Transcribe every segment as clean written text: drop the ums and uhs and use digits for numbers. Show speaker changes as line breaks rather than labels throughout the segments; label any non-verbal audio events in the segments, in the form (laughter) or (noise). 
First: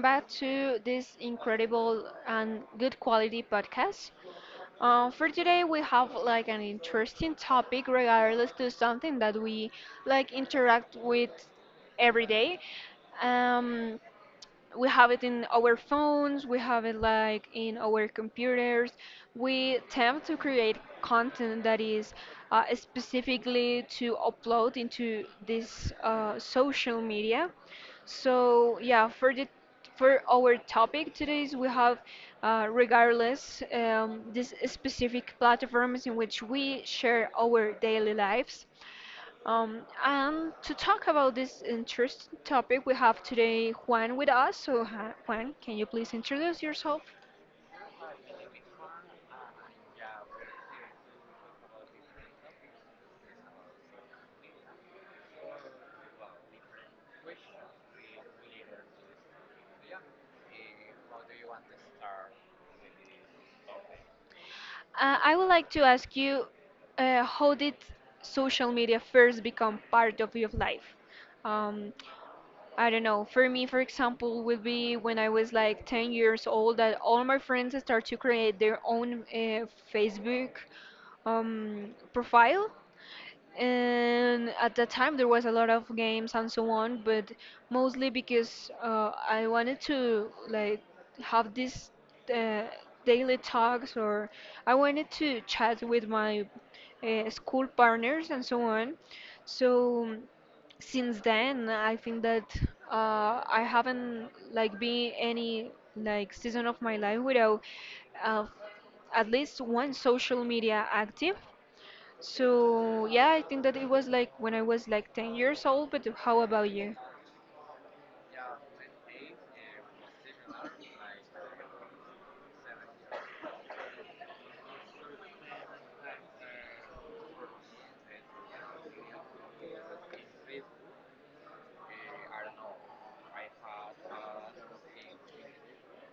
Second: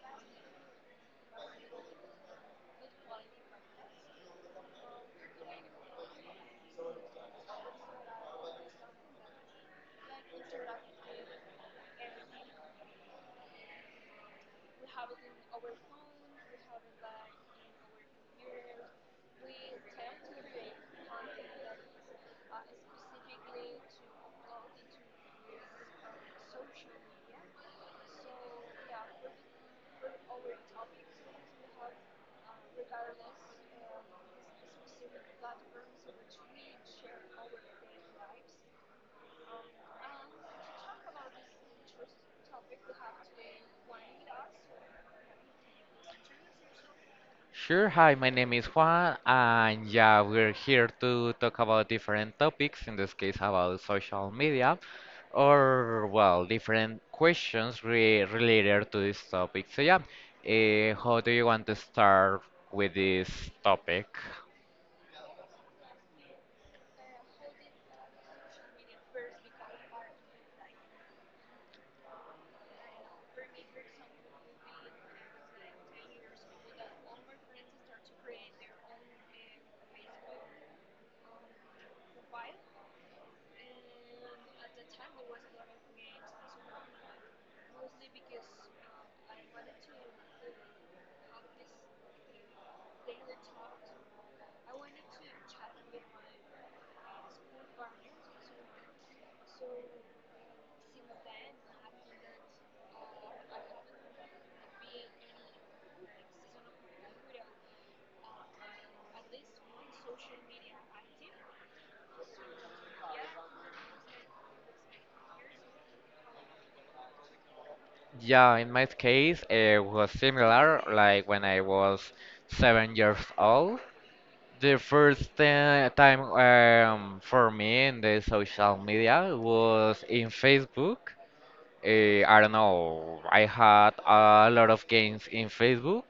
back to this incredible and good quality podcast. For today, we have like an interesting topic regardless to something that we like interact with every day. Um, we have it in our phones, we have it like in our computers, we attempt to create content that is specifically to upload into this social media. So yeah, for the for our topic today we have regardless these specific platforms in which we share our daily lives, and to talk about this interesting topic, we have today Juan with us. So, Juan, can you please introduce yourself?
Sure, hi, my name is Juan, and yeah, we're here to talk about different topics, in this case about social media, or well, different questions re related to this topic. So yeah, how do you want to start with this topic?
I would like to ask you how did social media first become part of your life? Um, I don't know. For me, for example, would be when I was like 10 years old, that all my friends start to create their own Facebook profile, and at that time there was a lot of games and so on. But mostly because I wanted to like have these uh, daily talks, or I wanted to chat with my school partners and so on. So since then I think that I haven't like been any like season of my life without, uh, at least one social media active. So yeah, I think that it was like when I was like 10 years old, but how about you?
Yeah, in my case, it was similar, like when I was 7 years old. The first time for me in the social media was in Facebook. I don't know. I had a lot of games in Facebook.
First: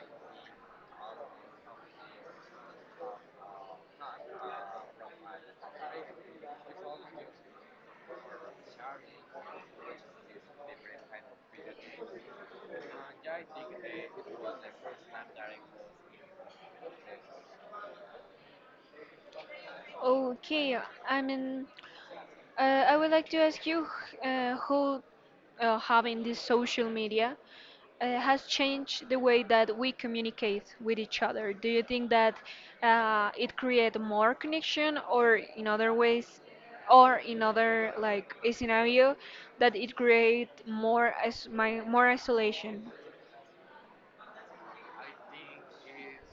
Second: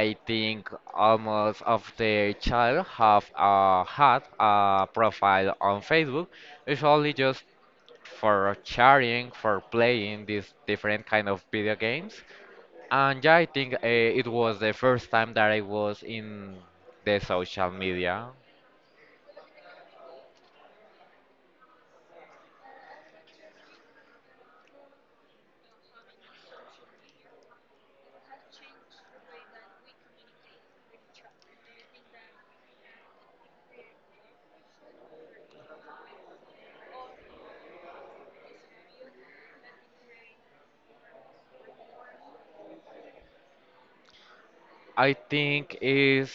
I think almost of the child have had a profile on Facebook. It's only just for sharing, for playing these different kind of video games. And yeah, I think it was the first time that I was in the social media.
Okay, I mean, uh, I would like to ask you who, having this social media, has changed the way that we communicate with each other. Do you think that it create more connection, or in other ways, or in other like a scenario that it create more as my more isolation?
I think is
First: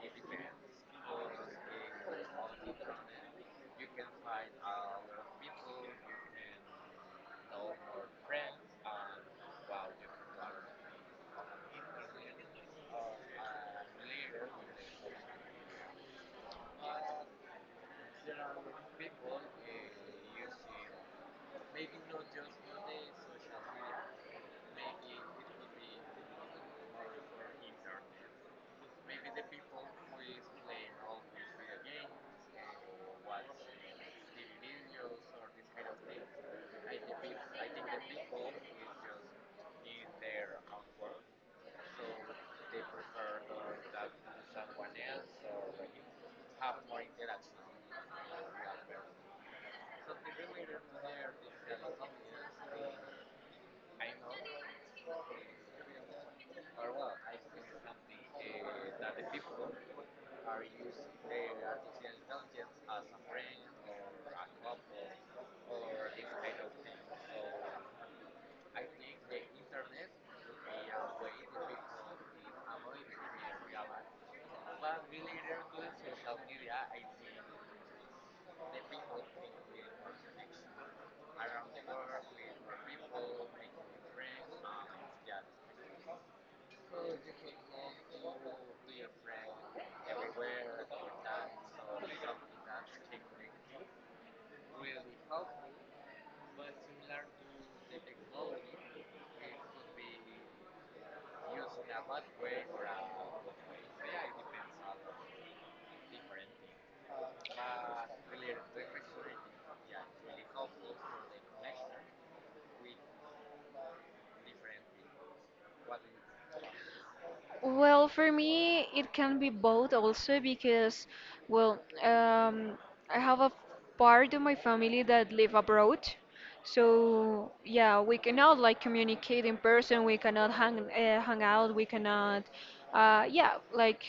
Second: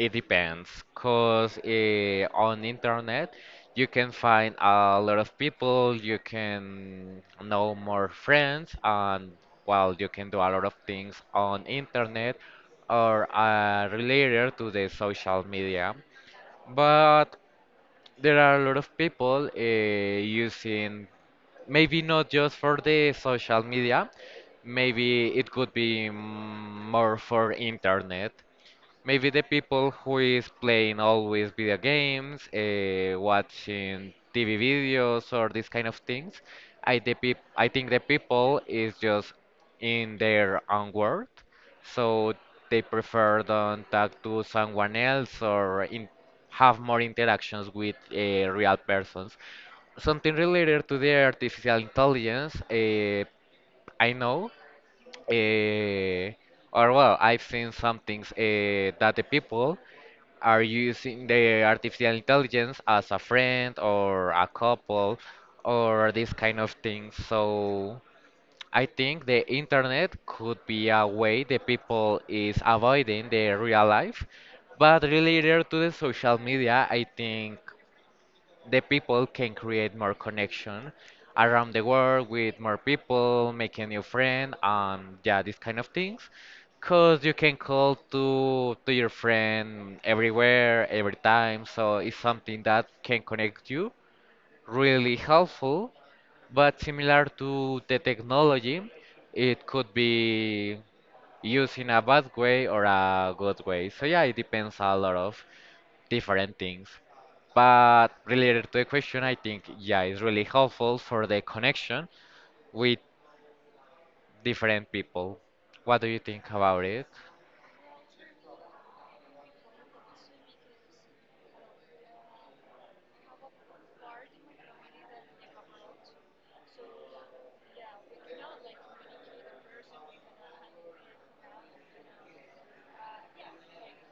It depends, cause on internet you can find a lot of people, you can know more friends, and well, you can do a lot of things on internet or related to the social media. But there are a lot of people using maybe not just for the social media, maybe it could be more for internet. Maybe the people who is playing always video games, watching TV videos or these kind of things, I think the people is just in their own world, so they prefer don't talk to someone else or in have more interactions with real persons. Something related to the artificial intelligence, I know, uh, or well, I've seen some things that the people are using the artificial intelligence as a friend or a couple or these kind of things. So I think the internet could be a way the people is avoiding the real life, but related to the social media, I think the people can create more connection around the world with more people, make a new friend, and yeah, these kind of things. Cause you can call to your friend everywhere, every time. So it's something that can connect you. Really helpful, but similar to the technology, it could be used in a bad way or a good way. So yeah, it depends a lot of different things. But related to the question, I think, yeah, it's really helpful for the connection with different people. What do you think about it?
Well, for me, it can be both also because, well, I have a part of my family that live abroad. So, yeah, we cannot like communicate in person, we cannot hang out, we cannot, yeah, like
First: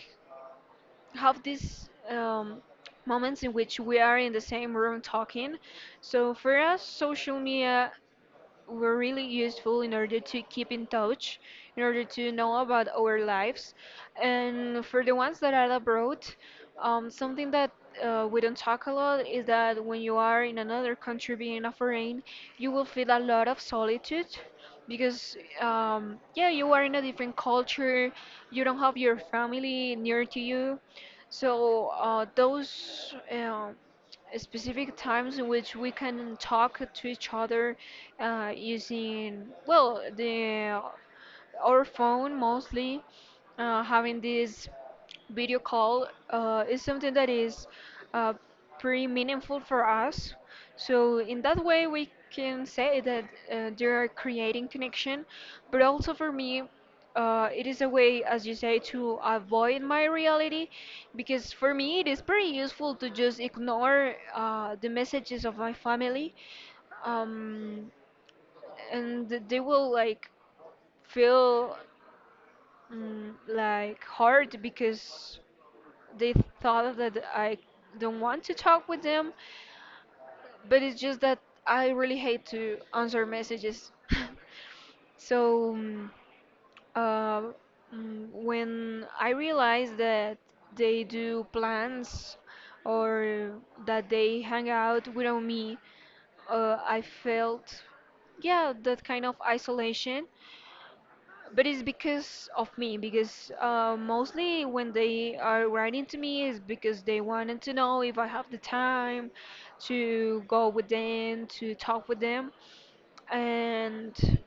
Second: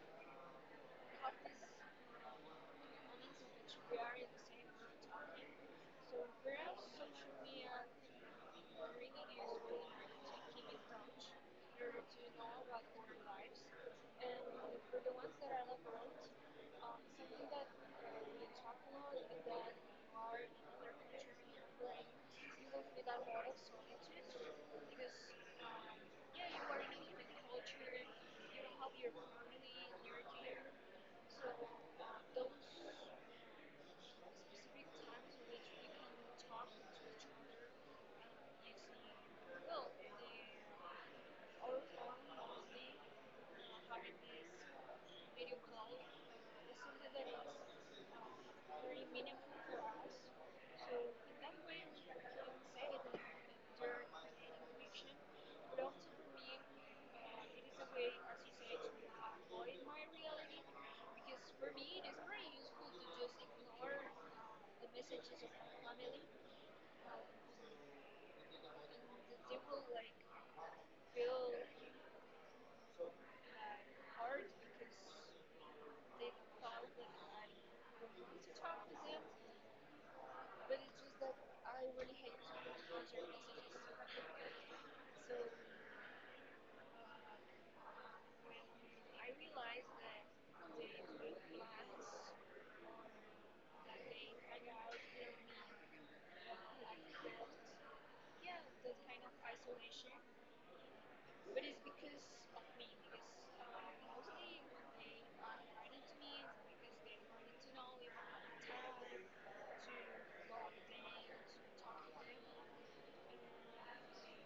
have these moments in which we are in the same room talking. So for us, social media were really useful in order to keep in touch, in order to know about our lives. And for the ones that are abroad, something that we don't talk a lot is that when you are in another country being a foreign, you will feel a lot of solitude because yeah, you are in a different culture, you don't have your family near to you, so those specific times in which we can talk to each other using well the our phone mostly, having this video call is something that is uh, pretty meaningful for us. So in that way, we can say that they are creating connection. But also for me it is a way, as you say, to avoid my reality, because for me it is pretty useful to just ignore the messages of my family, um, and they will like feel like hard because they thought that I don't want to talk with them, but it's just that I really hate to answer messages. (laughs) So uh, when I realized that they do plans or that they hang out without me, I felt, yeah, that kind of isolation. But it's because of me, because mostly when they are writing to me is because they wanted to know if I have the time to go with them, to talk with them. And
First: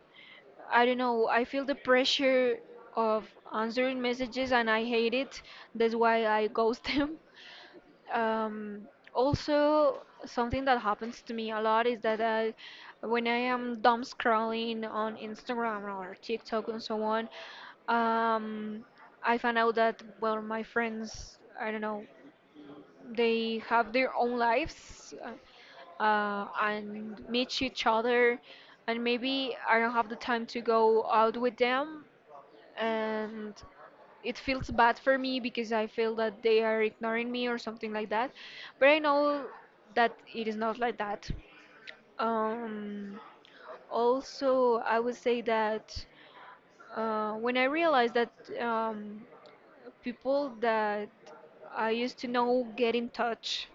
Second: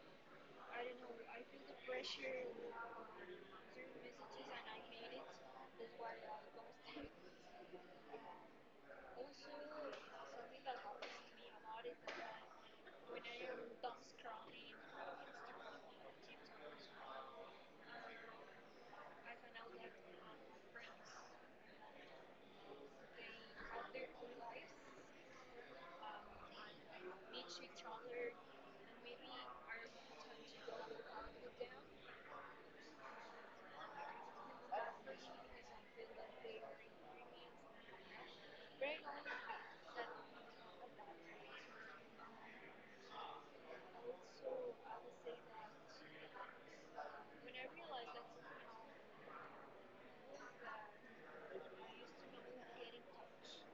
I don't know, I feel the pressure of answering messages and I hate it. That's why I (laughs) ghost them. Um, also, something that happens to me a lot is that I, when I am dumb scrolling on Instagram or TikTok and so on, um, I find out that, well, my friends, I don't know, they have their own lives and meet each other, and maybe I don't have the time to go out with them, and it feels bad for me because I feel that they are ignoring me or something like that. But I know that it is not like that. Um, also, I would say that when I realized that um, people that I used to know get in touch.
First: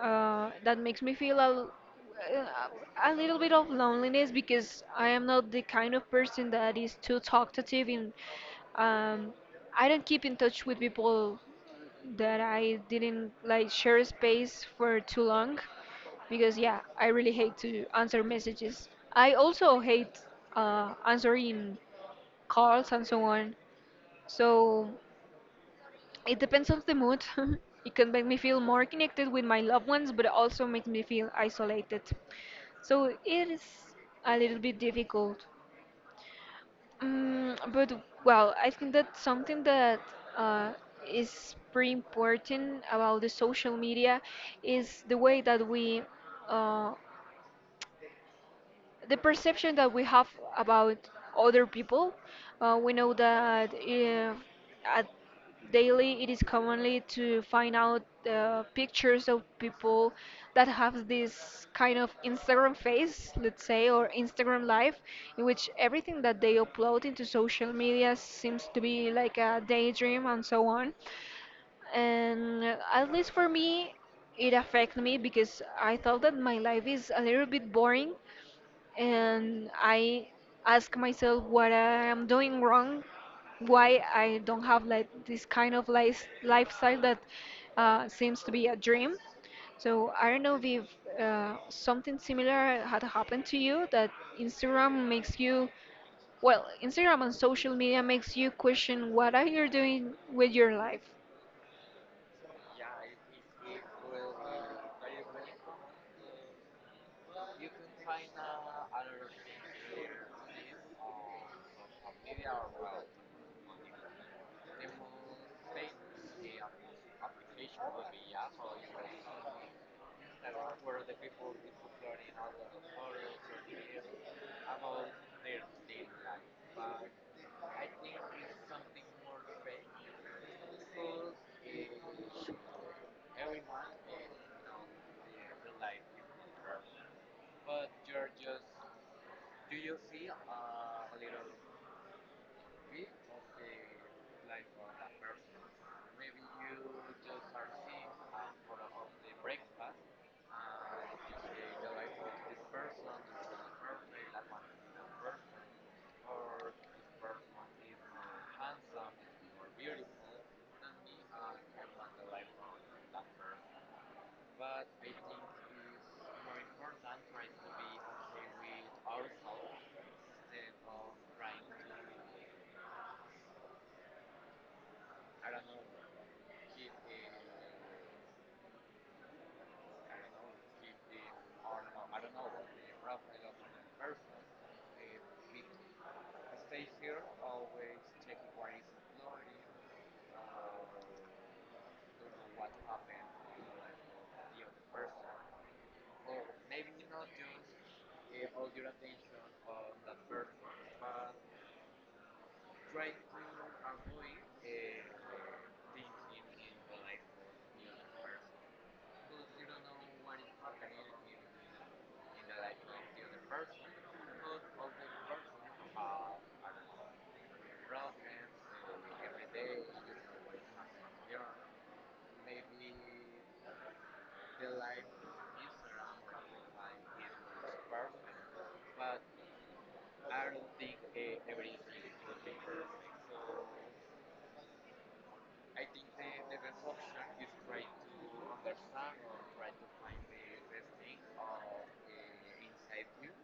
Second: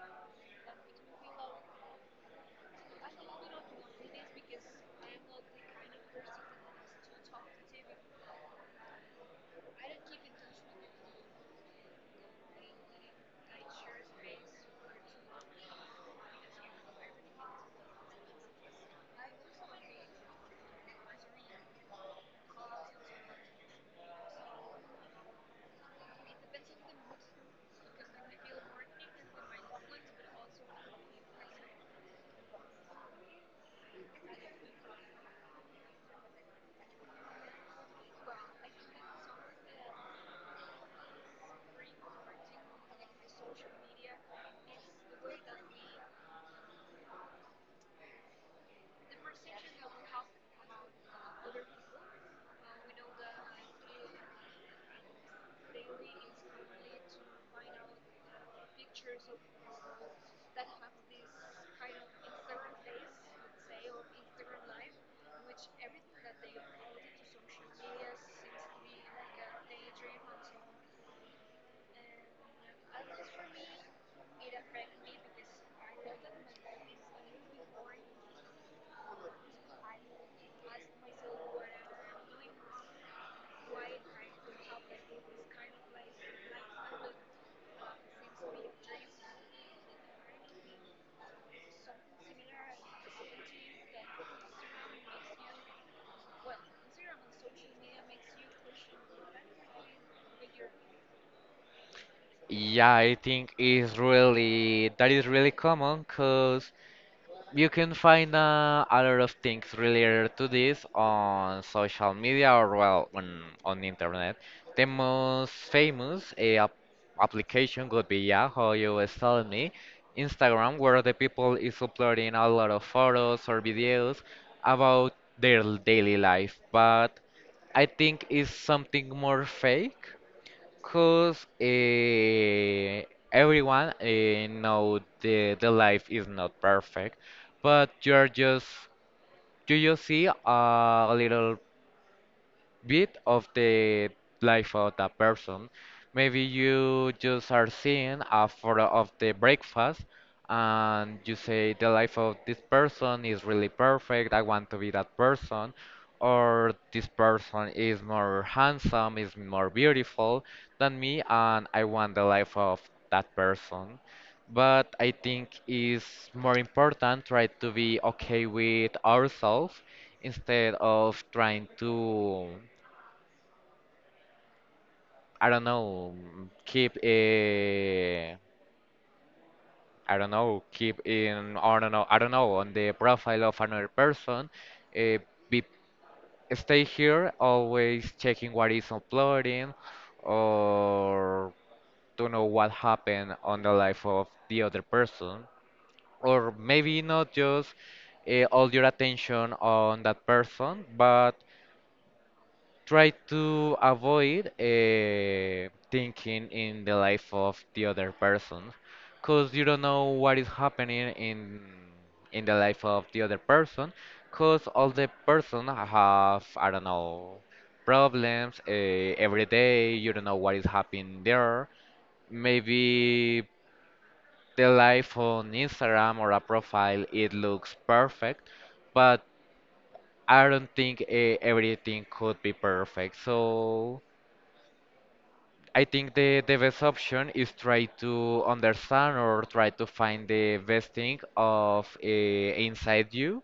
That makes me feel a little bit of loneliness, because I am not the kind of person that is too talkative, and um, I don't keep in touch with people that I didn't like share space for too long, because yeah, I really hate to answer messages. I also hate answering calls and so on. So it depends on the mood. (laughs) It can make me feel more connected with my loved ones, but also makes me feel isolated. So it is a little bit difficult. But well, I think that something that uh, is pretty important about the social media is the way that we uh, the perception that we have about other people. We know that at daily it is commonly to find out pictures of people that have this kind of Instagram face, let's say, or Instagram life, in which everything that they upload into social media seems to be like a daydream and so on. And at least for me it affected me, because I thought that my life is a little bit boring, and I ask myself what I am doing wrong, why I don't have like this kind of lifestyle that seems to be a dream. So I don't know if something similar had happened to you, that instagram makes you instagram and social media makes you question what are you doing with your life.
Yeah, I think it's really that is really common because you can find a lot of things related to this on social media or well on the internet. The most famous application could be Yahoo, you was telling me, Instagram, where the people is uploading a lot of photos or videos about their daily life. But I think it's something more fake. Cause everyone know the life is not perfect, but you just see a little bit of the life of that person. Maybe you just are seeing a photo of the breakfast and you say the life of this person is really perfect, I want to be that person, or this person is more handsome, is more beautiful than me, and I want the life of that person. But I think it's more important try to be okay with ourselves instead of trying to I don't know, mm, keep I don't know, keep in I don't know, on the profile of another person, uh, be stay here always checking what is uploading or to know what happened on the life of the other person, or maybe not just all your attention on that person, but try to avoid thinking in the life of the other person because you don't know what is happening in the life of the other person because all the person have I don't know problems every day. You don't know what is happening there. Maybe the life on Instagram or a profile it looks perfect, but I don't think everything could be perfect. So I think the best option is try to understand or try to find the best thing of inside you.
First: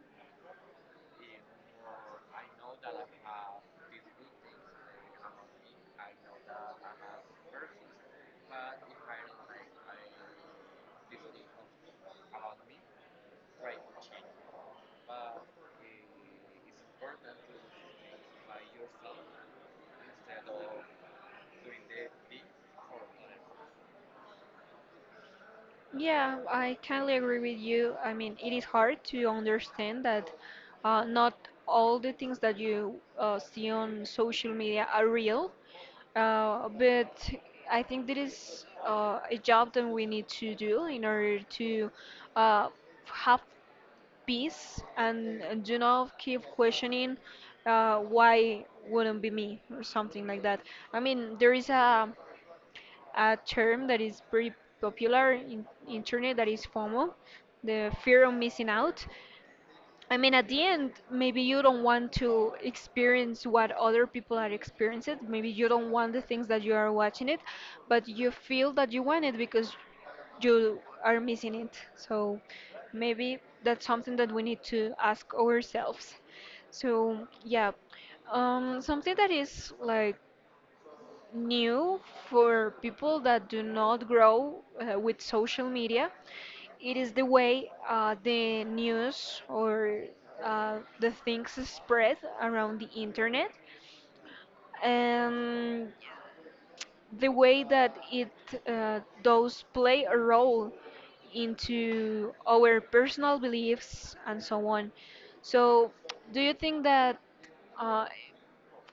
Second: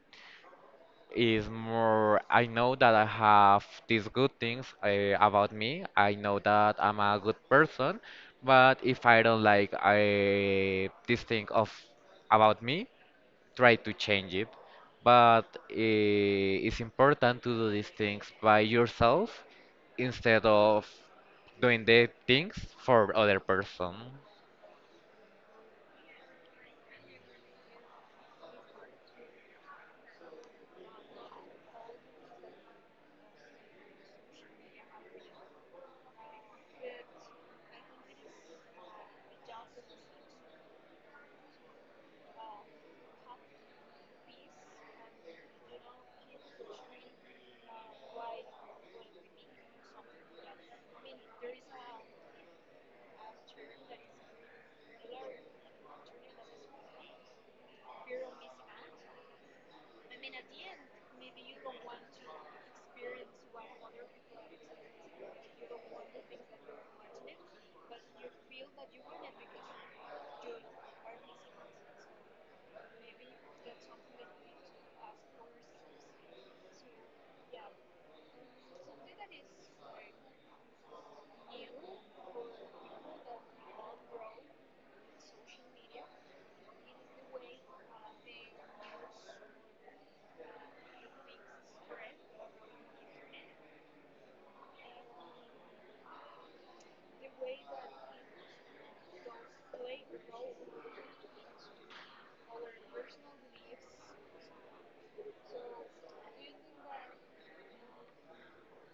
Is more, I know that I have these good things about me. I know that I'm a good person, but if I don't this thing of about me, try to change it. But it's important to do these things by yourself instead of doing the things for other person.
Yeah, I kindly agree with you. I mean, it is hard to understand that not all the things that you see on social media are real, but I think there is a job that we need to do in order to uh, have peace and do not keep questioning why wouldn't be me or something like that. I mean, there is a term that is pretty popular in internet, that is FOMO, the fear of missing out. I mean, at the end, maybe you don't want to experience what other people are experiencing. Maybe you don't want the things that you are watching it, but you feel that you want it because you are missing it. So maybe that's something that we need to ask ourselves. So yeah, something that is like new for people that do not grow with social media. It is the way the news or the things spread around the internet, and the way that it does play a role into our personal beliefs and so on. So, do you think that uh,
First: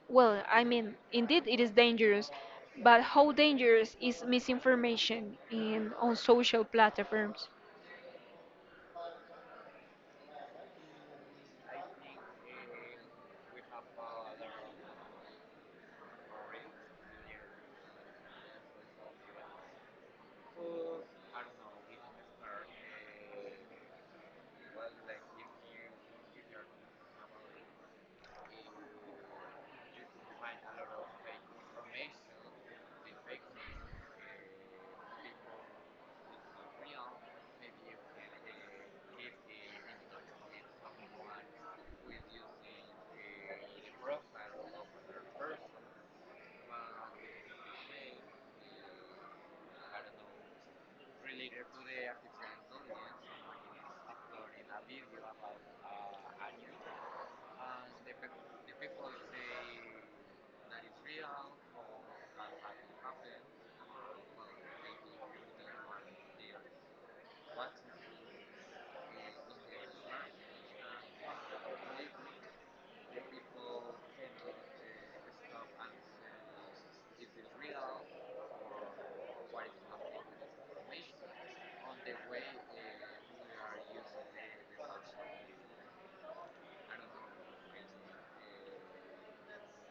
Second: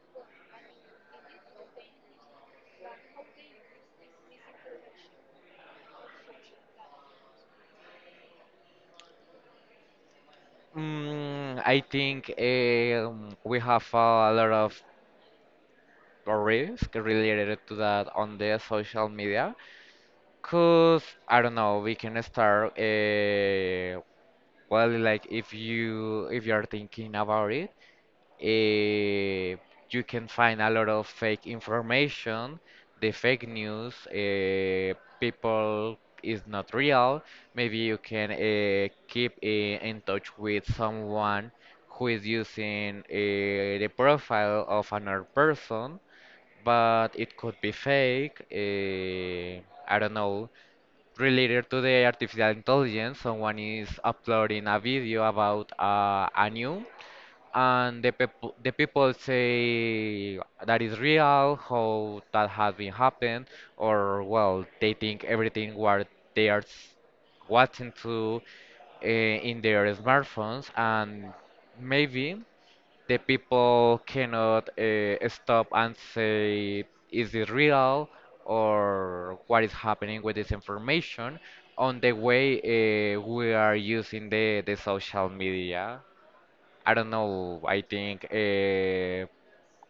well, I mean, indeed it is dangerous, but how dangerous is misinformation in on social platforms?
I think we have a lot of risk related to that on the social media. Cause I don't know, we can start well, like if you are thinking about it, eh, you can find a lot of fake information. The fake news, people is not real. Maybe you can keep in touch with someone who is using the profile of another person, but it could be fake. I don't know. Related to the artificial intelligence, someone is uploading a video about a news and the people say that is real how that has been happened, or well they think everything what they watching to in their smartphones, and maybe the people cannot stop and say is it real or what is happening with this information on the way we are using the social media. I don't know. I think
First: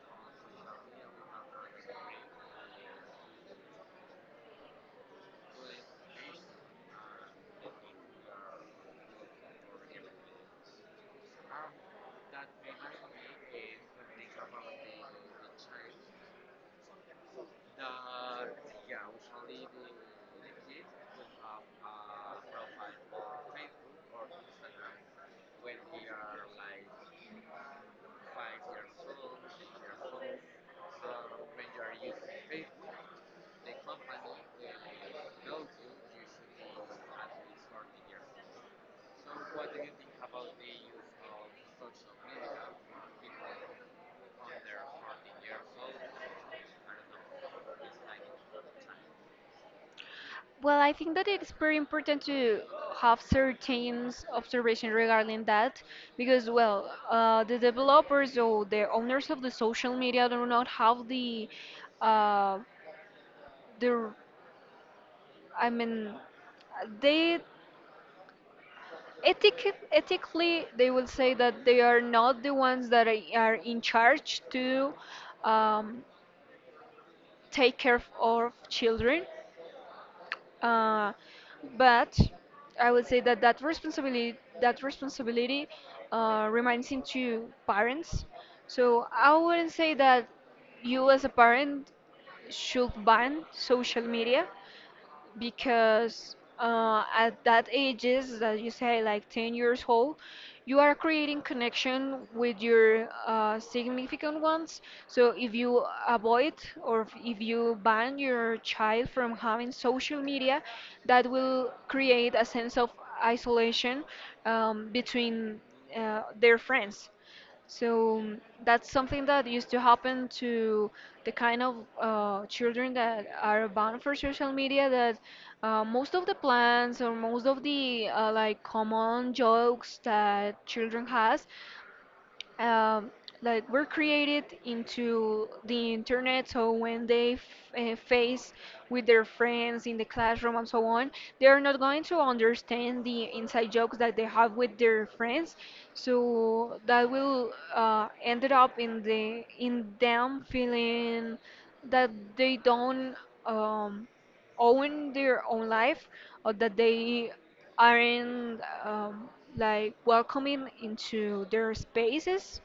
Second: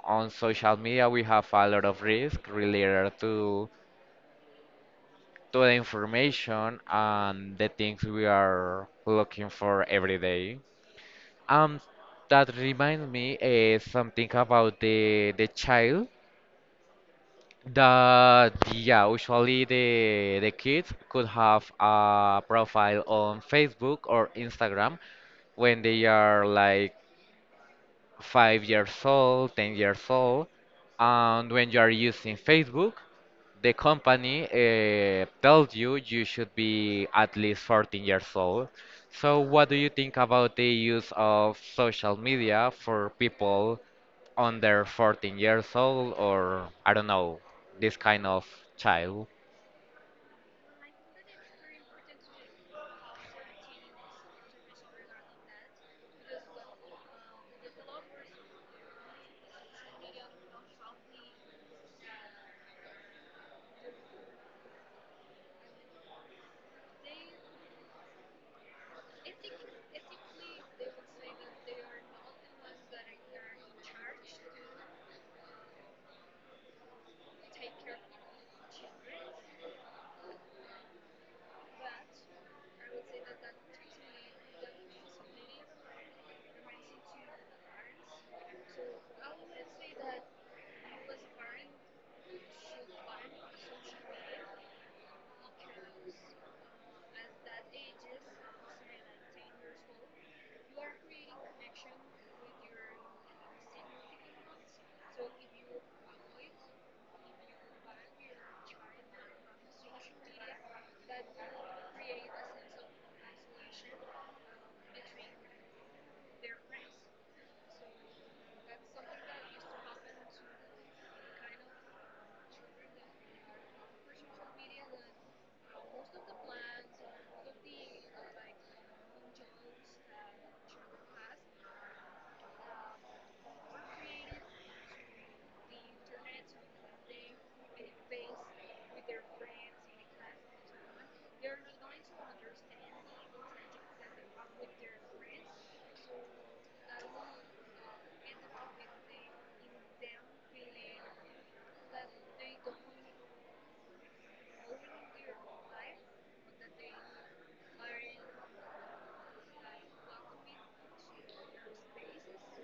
on social media we have a lot of risk related to the information and the things we are looking for every day. Um, that reminds me something about the child, that yeah, usually the kids could have a profile on Facebook or Instagram when they are like 5 years old, 10 years old. And when you are using Facebook, the company tells you you should be at least 14 years old. So, what do you think about the use of social media for people under 14 years old or I don't know, this kind of child?
Well, I think that it's very important to have certain observation regarding that, because, well, the developers or the owners of the social media do not have uh, the, I mean, they Ethic, ethically, they will say that they are not the ones that are in charge to um, take care of children. Uh, but I would say that that responsibility remains to parents. So I wouldn't say that you as a parent should ban social media, because at that ages that you say, like 10 years old, you are creating connection with your significant ones. So if you avoid, or if you ban your child from having social media, that will create a sense of isolation between their friends. So that's something that used to happen to the kind of children that are bound for social media, that most of the plans or most of the like common jokes that children has um, like were created into the internet. So when they face with their friends in the classroom and so on, they are not going to understand the inside jokes that they have with their friends. So that will ended up in the in them feeling that they don't um, own their own life, or that they aren't like welcoming into their spaces.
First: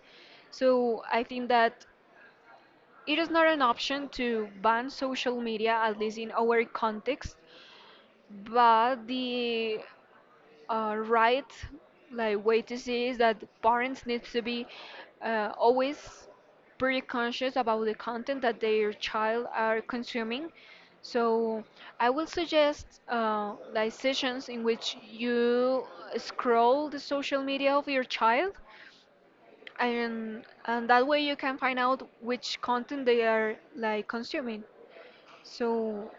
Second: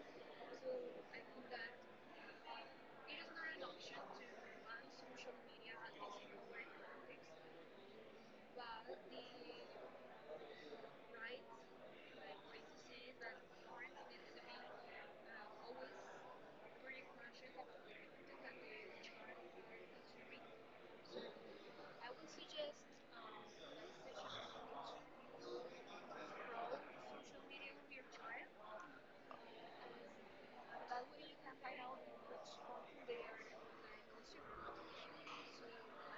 So I think that it is not an option to ban social media, at least in our context, but the right like way to see is that parents need to be always pretty conscious about the content that their child are consuming. So I will suggest like sessions in which you scroll the social media of your child, and that way you can find out which content they are like consuming. So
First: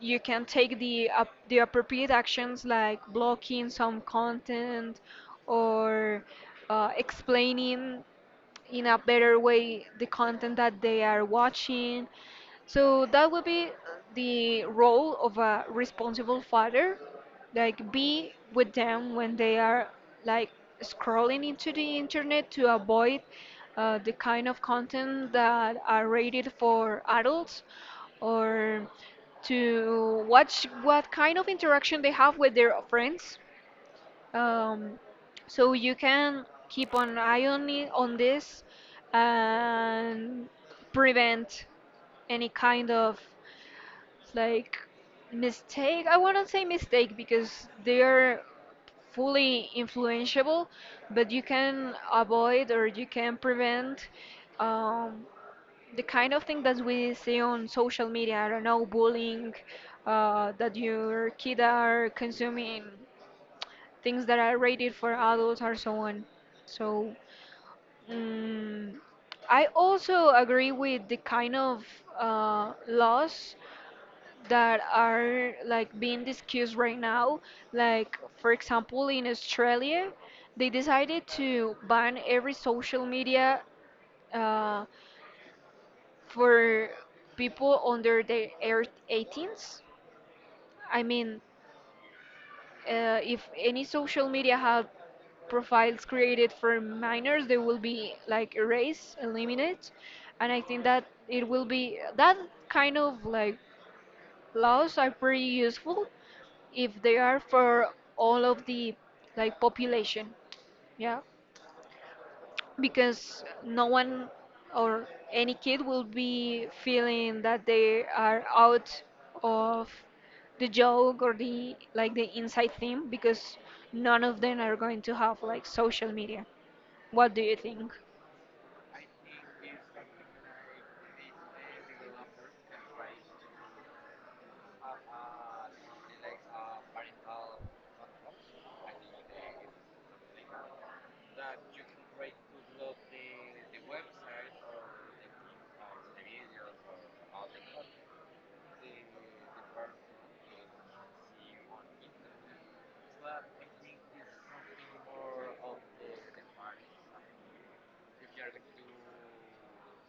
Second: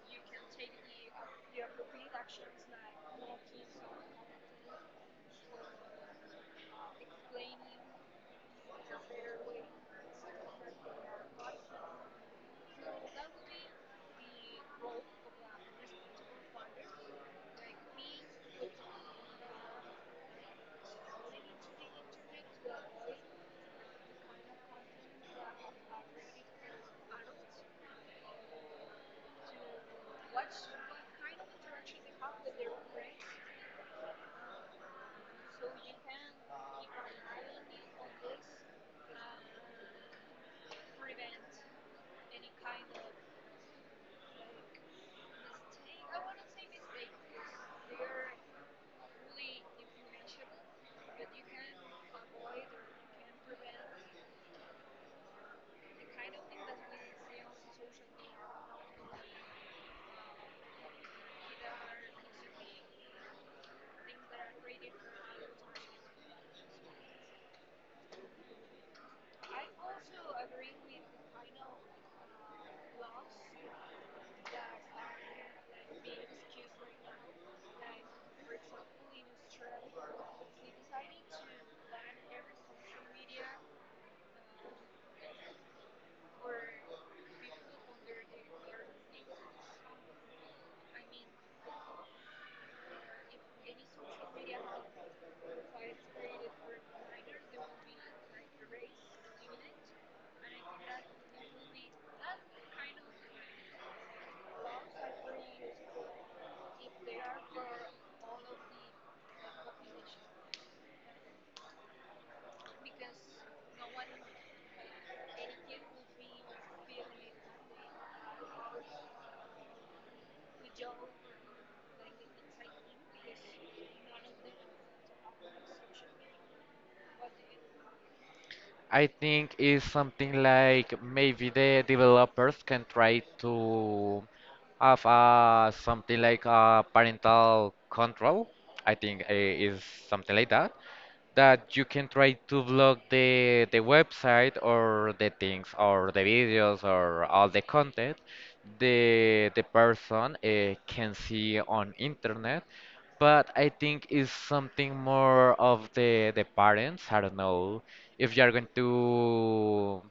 you can take the appropriate actions, like blocking some content, or explaining in a better way the content that they are watching. So that would be the role of a responsible father, like be with them when they are like scrolling into the internet to avoid the kind of content that are rated for adults, or to watch what kind of interaction they have with their friends, um, so you can keep an eye on it, on this, and prevent any kind of like mistake. I wouldn't say mistake because they are fully influenceable, but you can avoid or you can prevent um, the kind of thing that we see on social media. I don't know, bullying, that your kid are consuming things that are rated for adults or so on. So mm I also agree with the kind of laws that are like being discussed right now. Like for example, in Australia, they decided to ban every social media uh, for people under the 18s. I mean, if any social media have profiles created for minors, they will be like erased, eliminated, and I think that it will be that kind of like laws are pretty useful if they are for all of the like population, yeah, because no one or any kid will be feeling that they are out of the joke or the like the inside theme because none of them are going to have like social media. What do you think?
I think is something like maybe the developers can try to have something like parental control. I think is something like that. That you can try to block the website or the things or the videos or all the content the person can see on internet, but I think it's something more of the parents. I don't know if you're going to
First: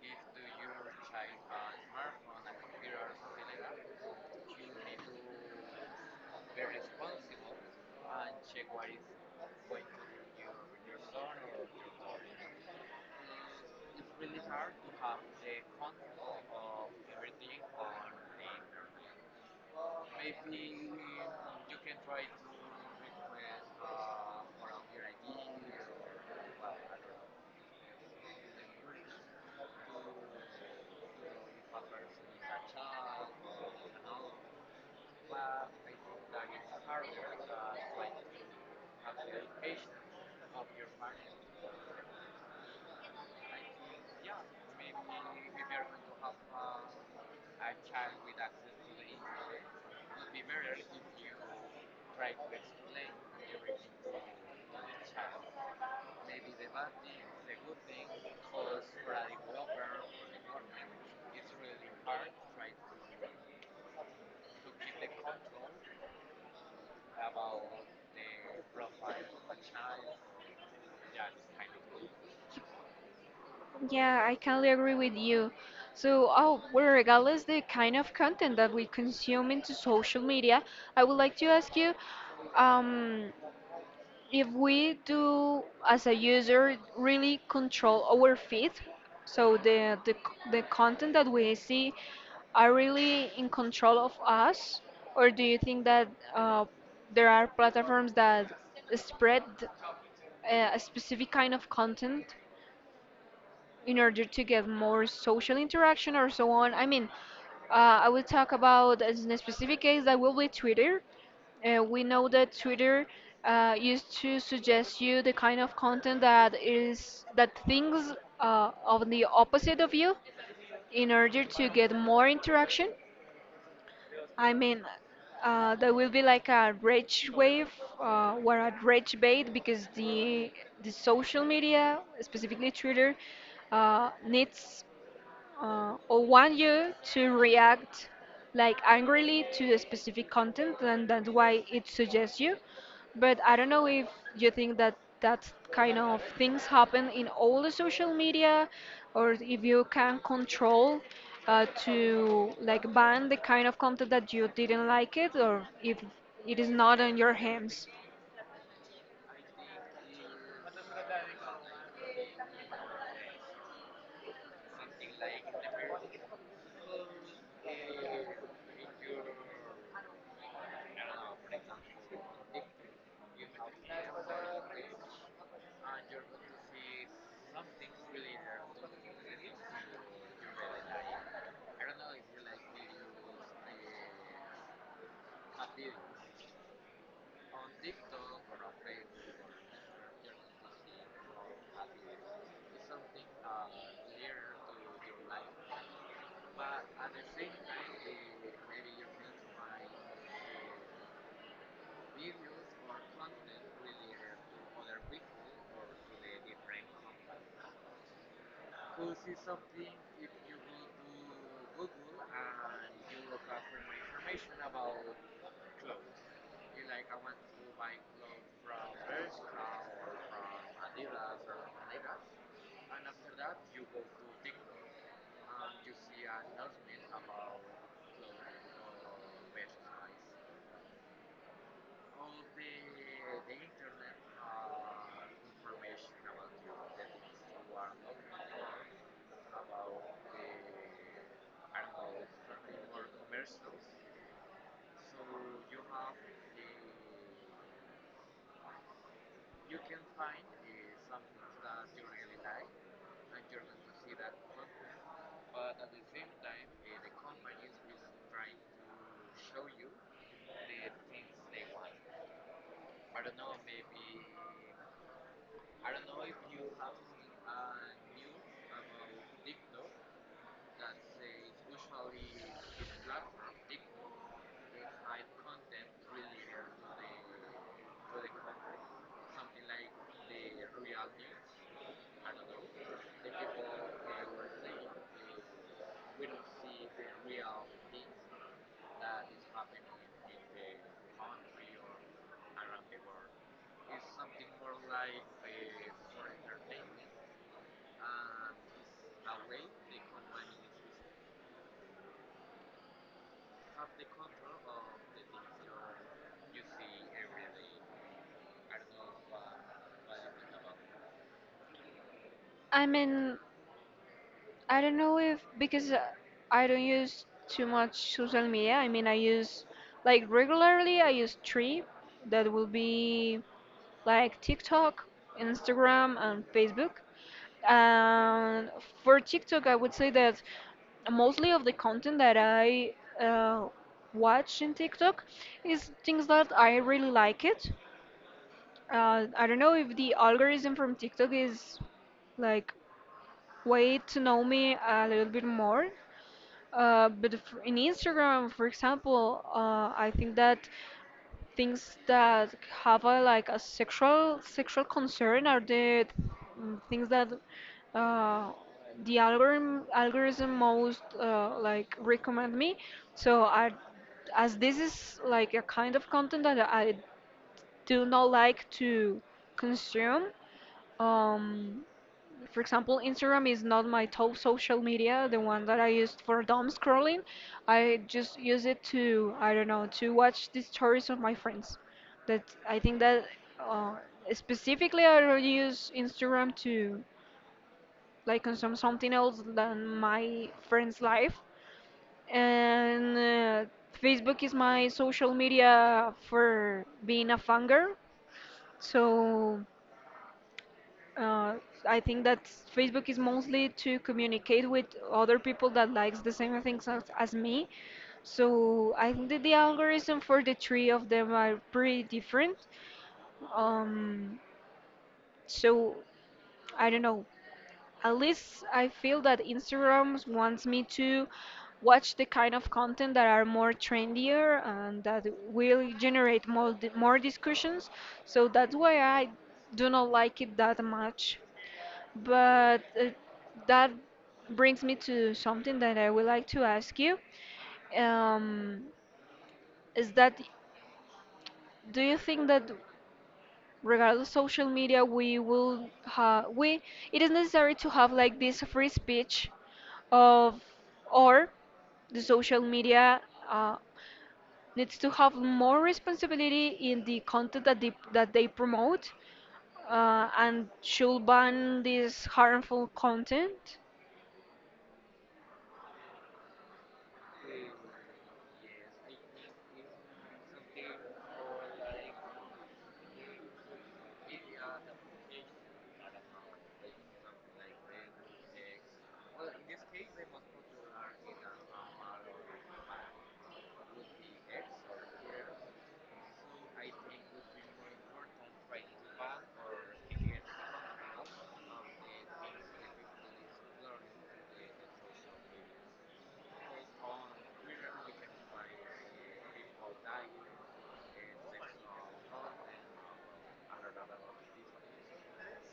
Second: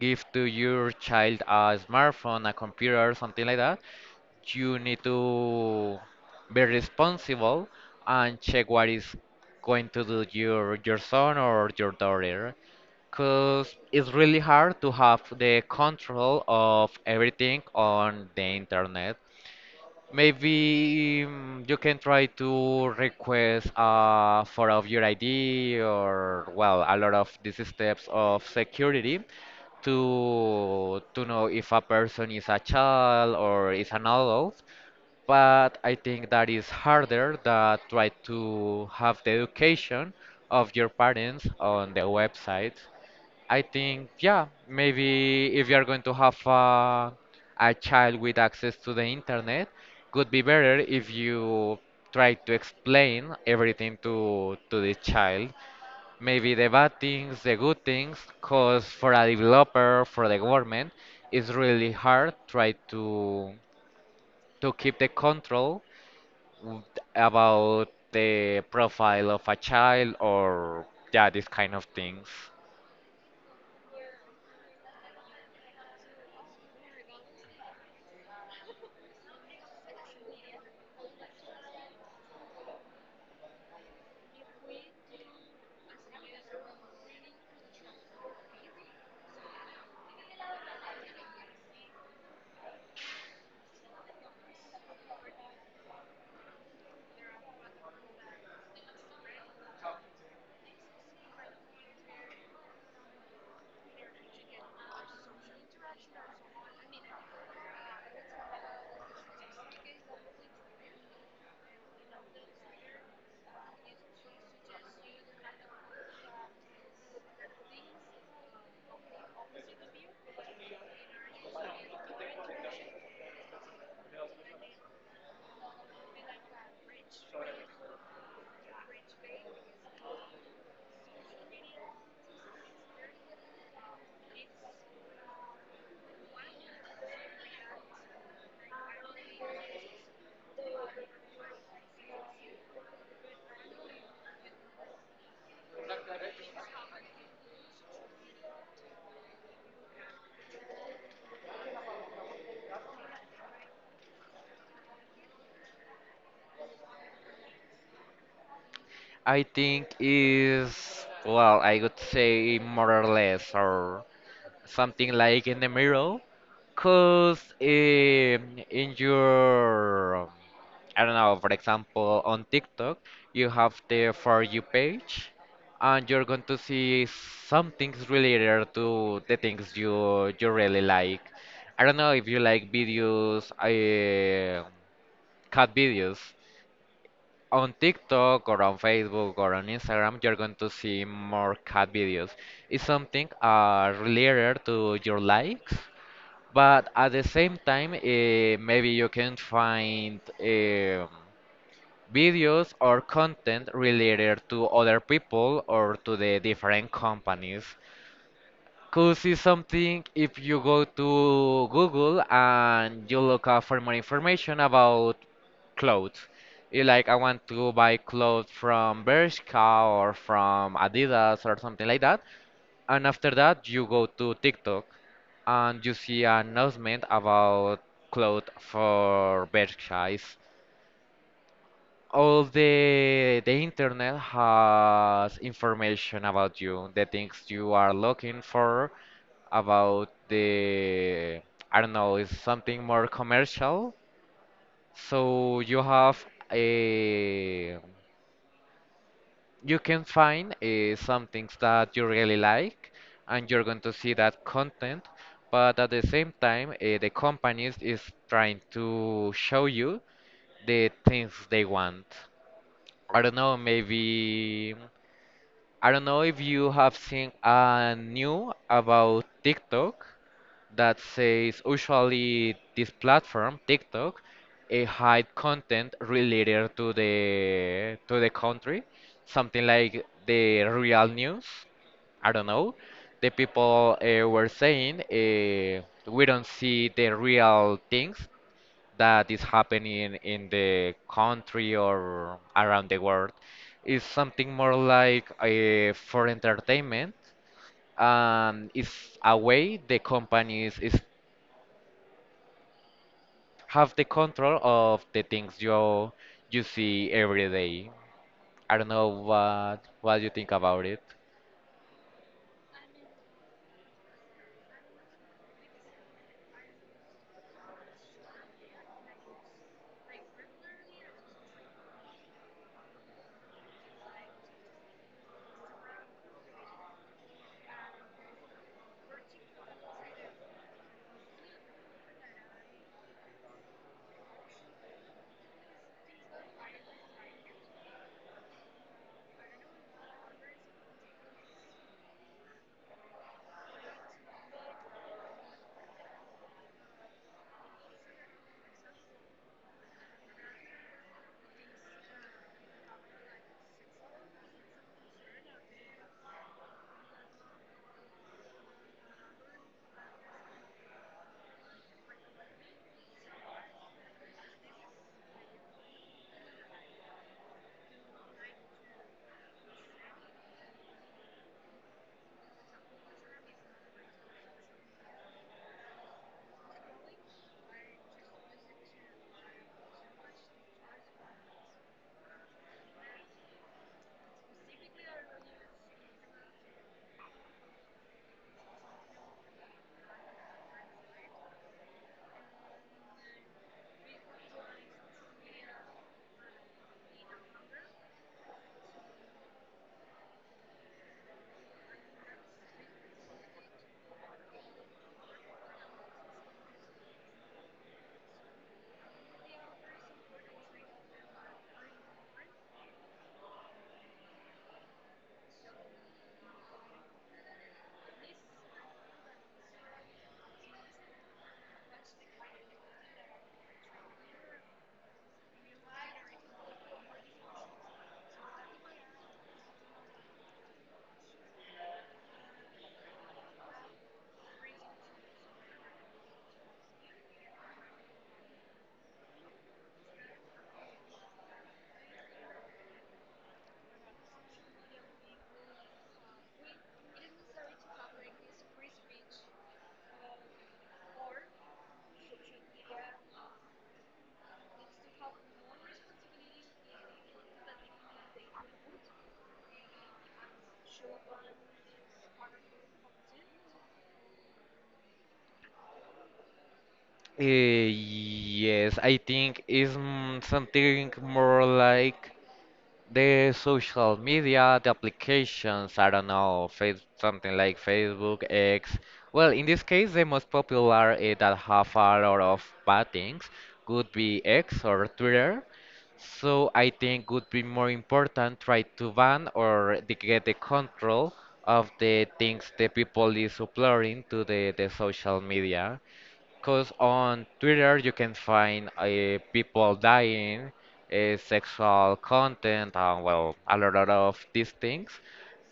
give to your child a smartphone, a computer, or something like that. You need to be responsible and check what is going to do your son or your daughter. Cause it's really hard to have the control of everything on the internet. Maybe you can try to request a photo of your ID or well, a lot of these steps of security to know if a person is a child or is an adult. But I think that is harder than try to have the education of your parents on the website. I think, yeah, maybe if you are going to have a child with access to the internet, could be better if you try to explain everything to the child. Maybe the bad things, the good things, because for a developer, for the government, it's really hard try to keep the control w- about the profile of a child or yeah, these kind of things.
Yeah, I kindly agree with you. So, oh, well, regardless the kind of content that we consume into social media, I would like to ask you, um, if we do as a user really control our feed, so the content that we see are really in control of us, or do you think that uh, there are platforms that spread a specific kind of content in order to get more social interaction or so on. I mean, I will talk about as in a specific case that will be Twitter. We know that Twitter used to suggest you the kind of content that is that thinks of the opposite of you in order to get more interaction. I mean, there will be like a rage wave, or a rage bait, because the social media, specifically Twitter, needs or want you to react like angrily to the specific content, and that's why it suggests you. But I don't know if you think that that kind of things happen in all the social media, or if you can control to like ban the kind of content that you didn't like it, or if it is not on your hands.
I think is well, I would say more or less or something like in the middle, cause in your I don't know, for example, on TikTok you have the For You page, and you're going to see some things related to the things you really like. I don't know if you like videos, cat videos on TikTok or on Facebook or on Instagram, you're going to see more cat videos. It's something related to your likes, but at the same time, maybe you can find videos or content related to other people or to the different companies. Could see something if you go to Google and you look up for more information about clothes. You like, I want to buy clothes from Bershka or from Adidas or something like that. And after that, you go to TikTok and you see an announcement about clothes for Bershka. It's all the internet has information about you, the things you are looking for, about the I don't know, it's something more commercial. So you have a you can find some things that you really like, and you're going to see that content. But at the same time, the companies is trying to show you the things they want. I don't know, maybe I don't know if you have seen a new about TikTok that says usually this platform, TikTok, a hide content related to the country, something like the real news. I don't know. The people were saying we don't see the real things that is happening in the country or around the world is something more like for entertainment. It's a way the companies is have the control of the things you see every day. I don't know what you think about it.
I mean, I don't know if because I don't use too much social media. I mean, I use like regularly. I use three. That will be like TikTok, Instagram, and Facebook. And for TikTok, I would say that mostly of the content that I uh, watch in TikTok is things that I really like it. I don't know if the algorithm from TikTok is like way to know me a little bit more. But in Instagram, for example, I think that things that have a, like a sexual concern are the things that uh, the algorithm most like recommend me. So I, as this is like a kind of content that I do not like to consume. Um, for example, Instagram is not my top social media, the one that I used for dumb scrolling. I just use it to, I don't know, to watch the stories of my friends. That I think that uh, specifically I don't use Instagram to like consume something else than my friend's life. And Facebook is my social media for being a fan girl. So uh, I think that Facebook is mostly to communicate with other people that likes the same things as me. So I think that the algorithm for the three of them are pretty different. Um, so I don't know. At least I feel that Instagram wants me to watch the kind of content that are more trendier and that will generate more discussions. So that's why I do not like it that much. But that brings me to something that I would like to ask you. Um, is that do you think that regardless of social media, we will have we it is necessary to have like this free speech of, or the social media uh, needs to have more responsibility in the content that that they promote, and should ban this harmful content?
Yes, I think it's something more like the social media, the applications, I don't know, something like Facebook, X. Well, in this case, the most popular that have a lot of bad things would be X or Twitter. So I think would be more important try to ban or to get the control of the things the people is uploading to the social media. Because on Twitter you can find people dying, sexual content, and well, a lot of these things.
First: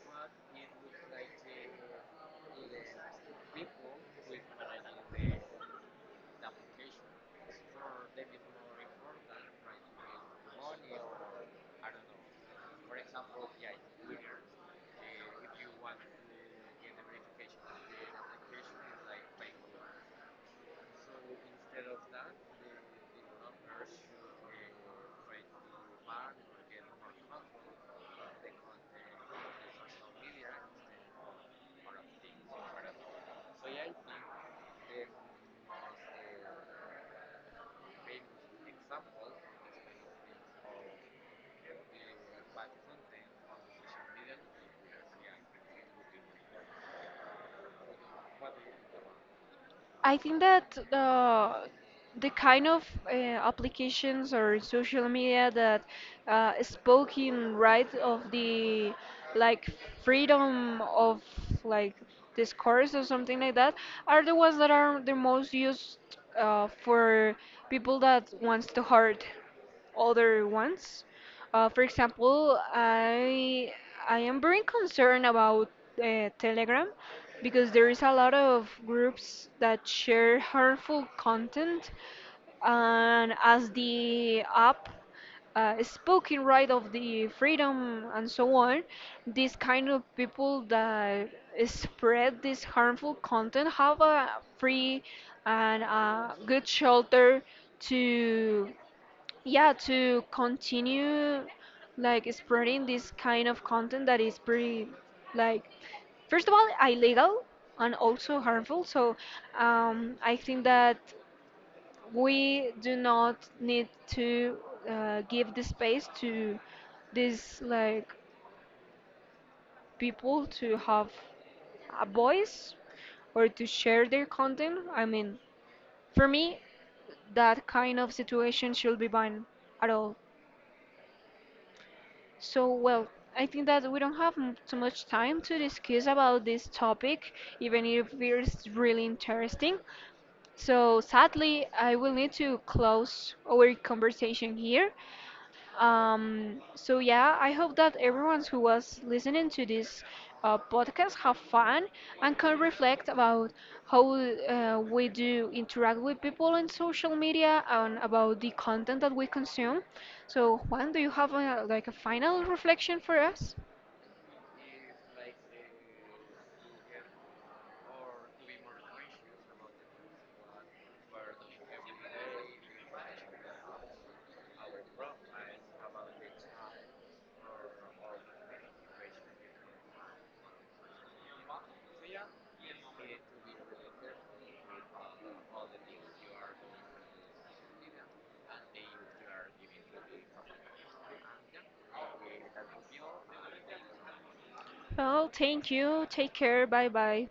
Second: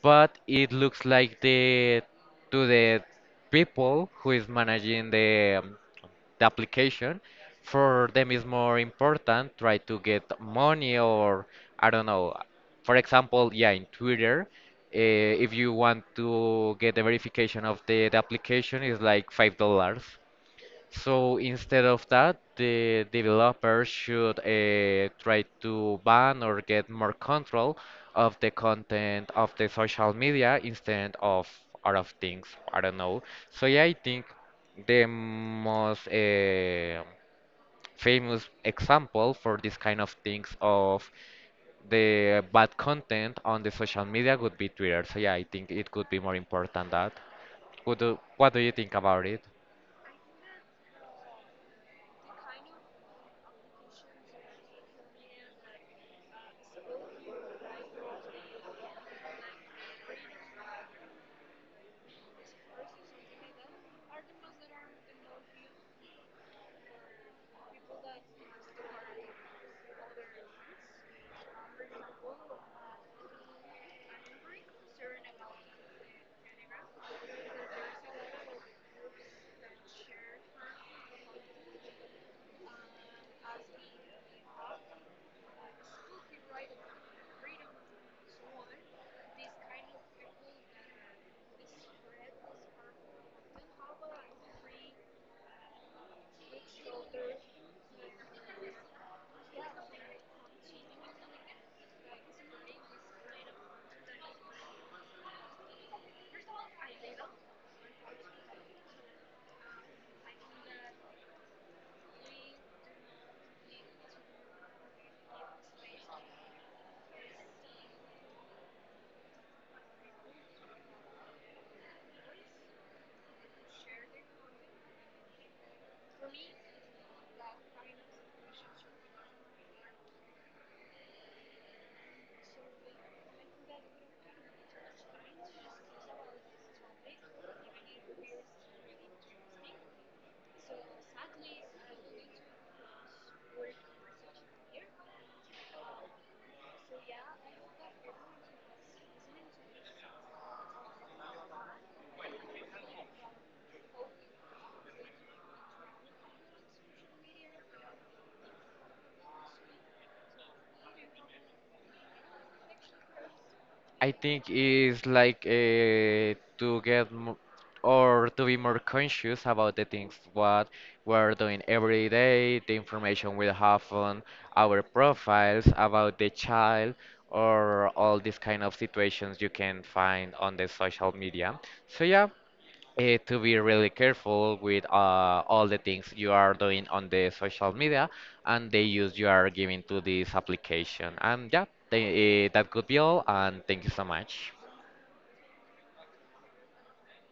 But it looks like the to the people who is managing the application, for them is more important try to get money or I don't know. For example, yeah, in Twitter, if you want to get the verification of the application, is like $5. So instead of that, the developer should try to ban or get more control of the content of the social media instead of out of things. I don't know. So yeah, I think the most famous example for this kind of things of the bad content on the social media would be Twitter. So yeah, I think it could be more important that. What do you think about it?
I think that the kind of applications or social media that spoke in right of the like freedom of like discourse or something like that are the ones that are the most used for people that wants to hurt other ones. For example, I am very concerned about Telegram because there is a lot of groups that share harmful content, and as the app spoken right of the freedom and so on, these kind of people that spread this harmful content have a free and a good shelter to, yeah, to continue like spreading this kind of content that is pretty like first of all illegal and also harmful. So I think that we do not need to give the space to these like people to have a voice or to share their content. I mean, for me that kind of situation should be banned at all. So, well, I think that we don't have too much time to discuss about this topic, even if it's really interesting. So, sadly, I will need to close our conversation here. So yeah, I hope that everyone who was listening to this podcast have fun and can reflect about how we do interact with people on social media and about the content that we consume. So Juan, do you have a, like a final reflection for us?
I think is like to get mo or to be more conscious about the things what we're doing every day, the information we have on our profiles about the child or all these kind of situations you can find on the social media. So yeah, to be really careful with all the things you are doing on the social media and the use you are giving to this application. And yeah, that could be all. And thank you so much.
Well, thank you. Take care. Bye bye.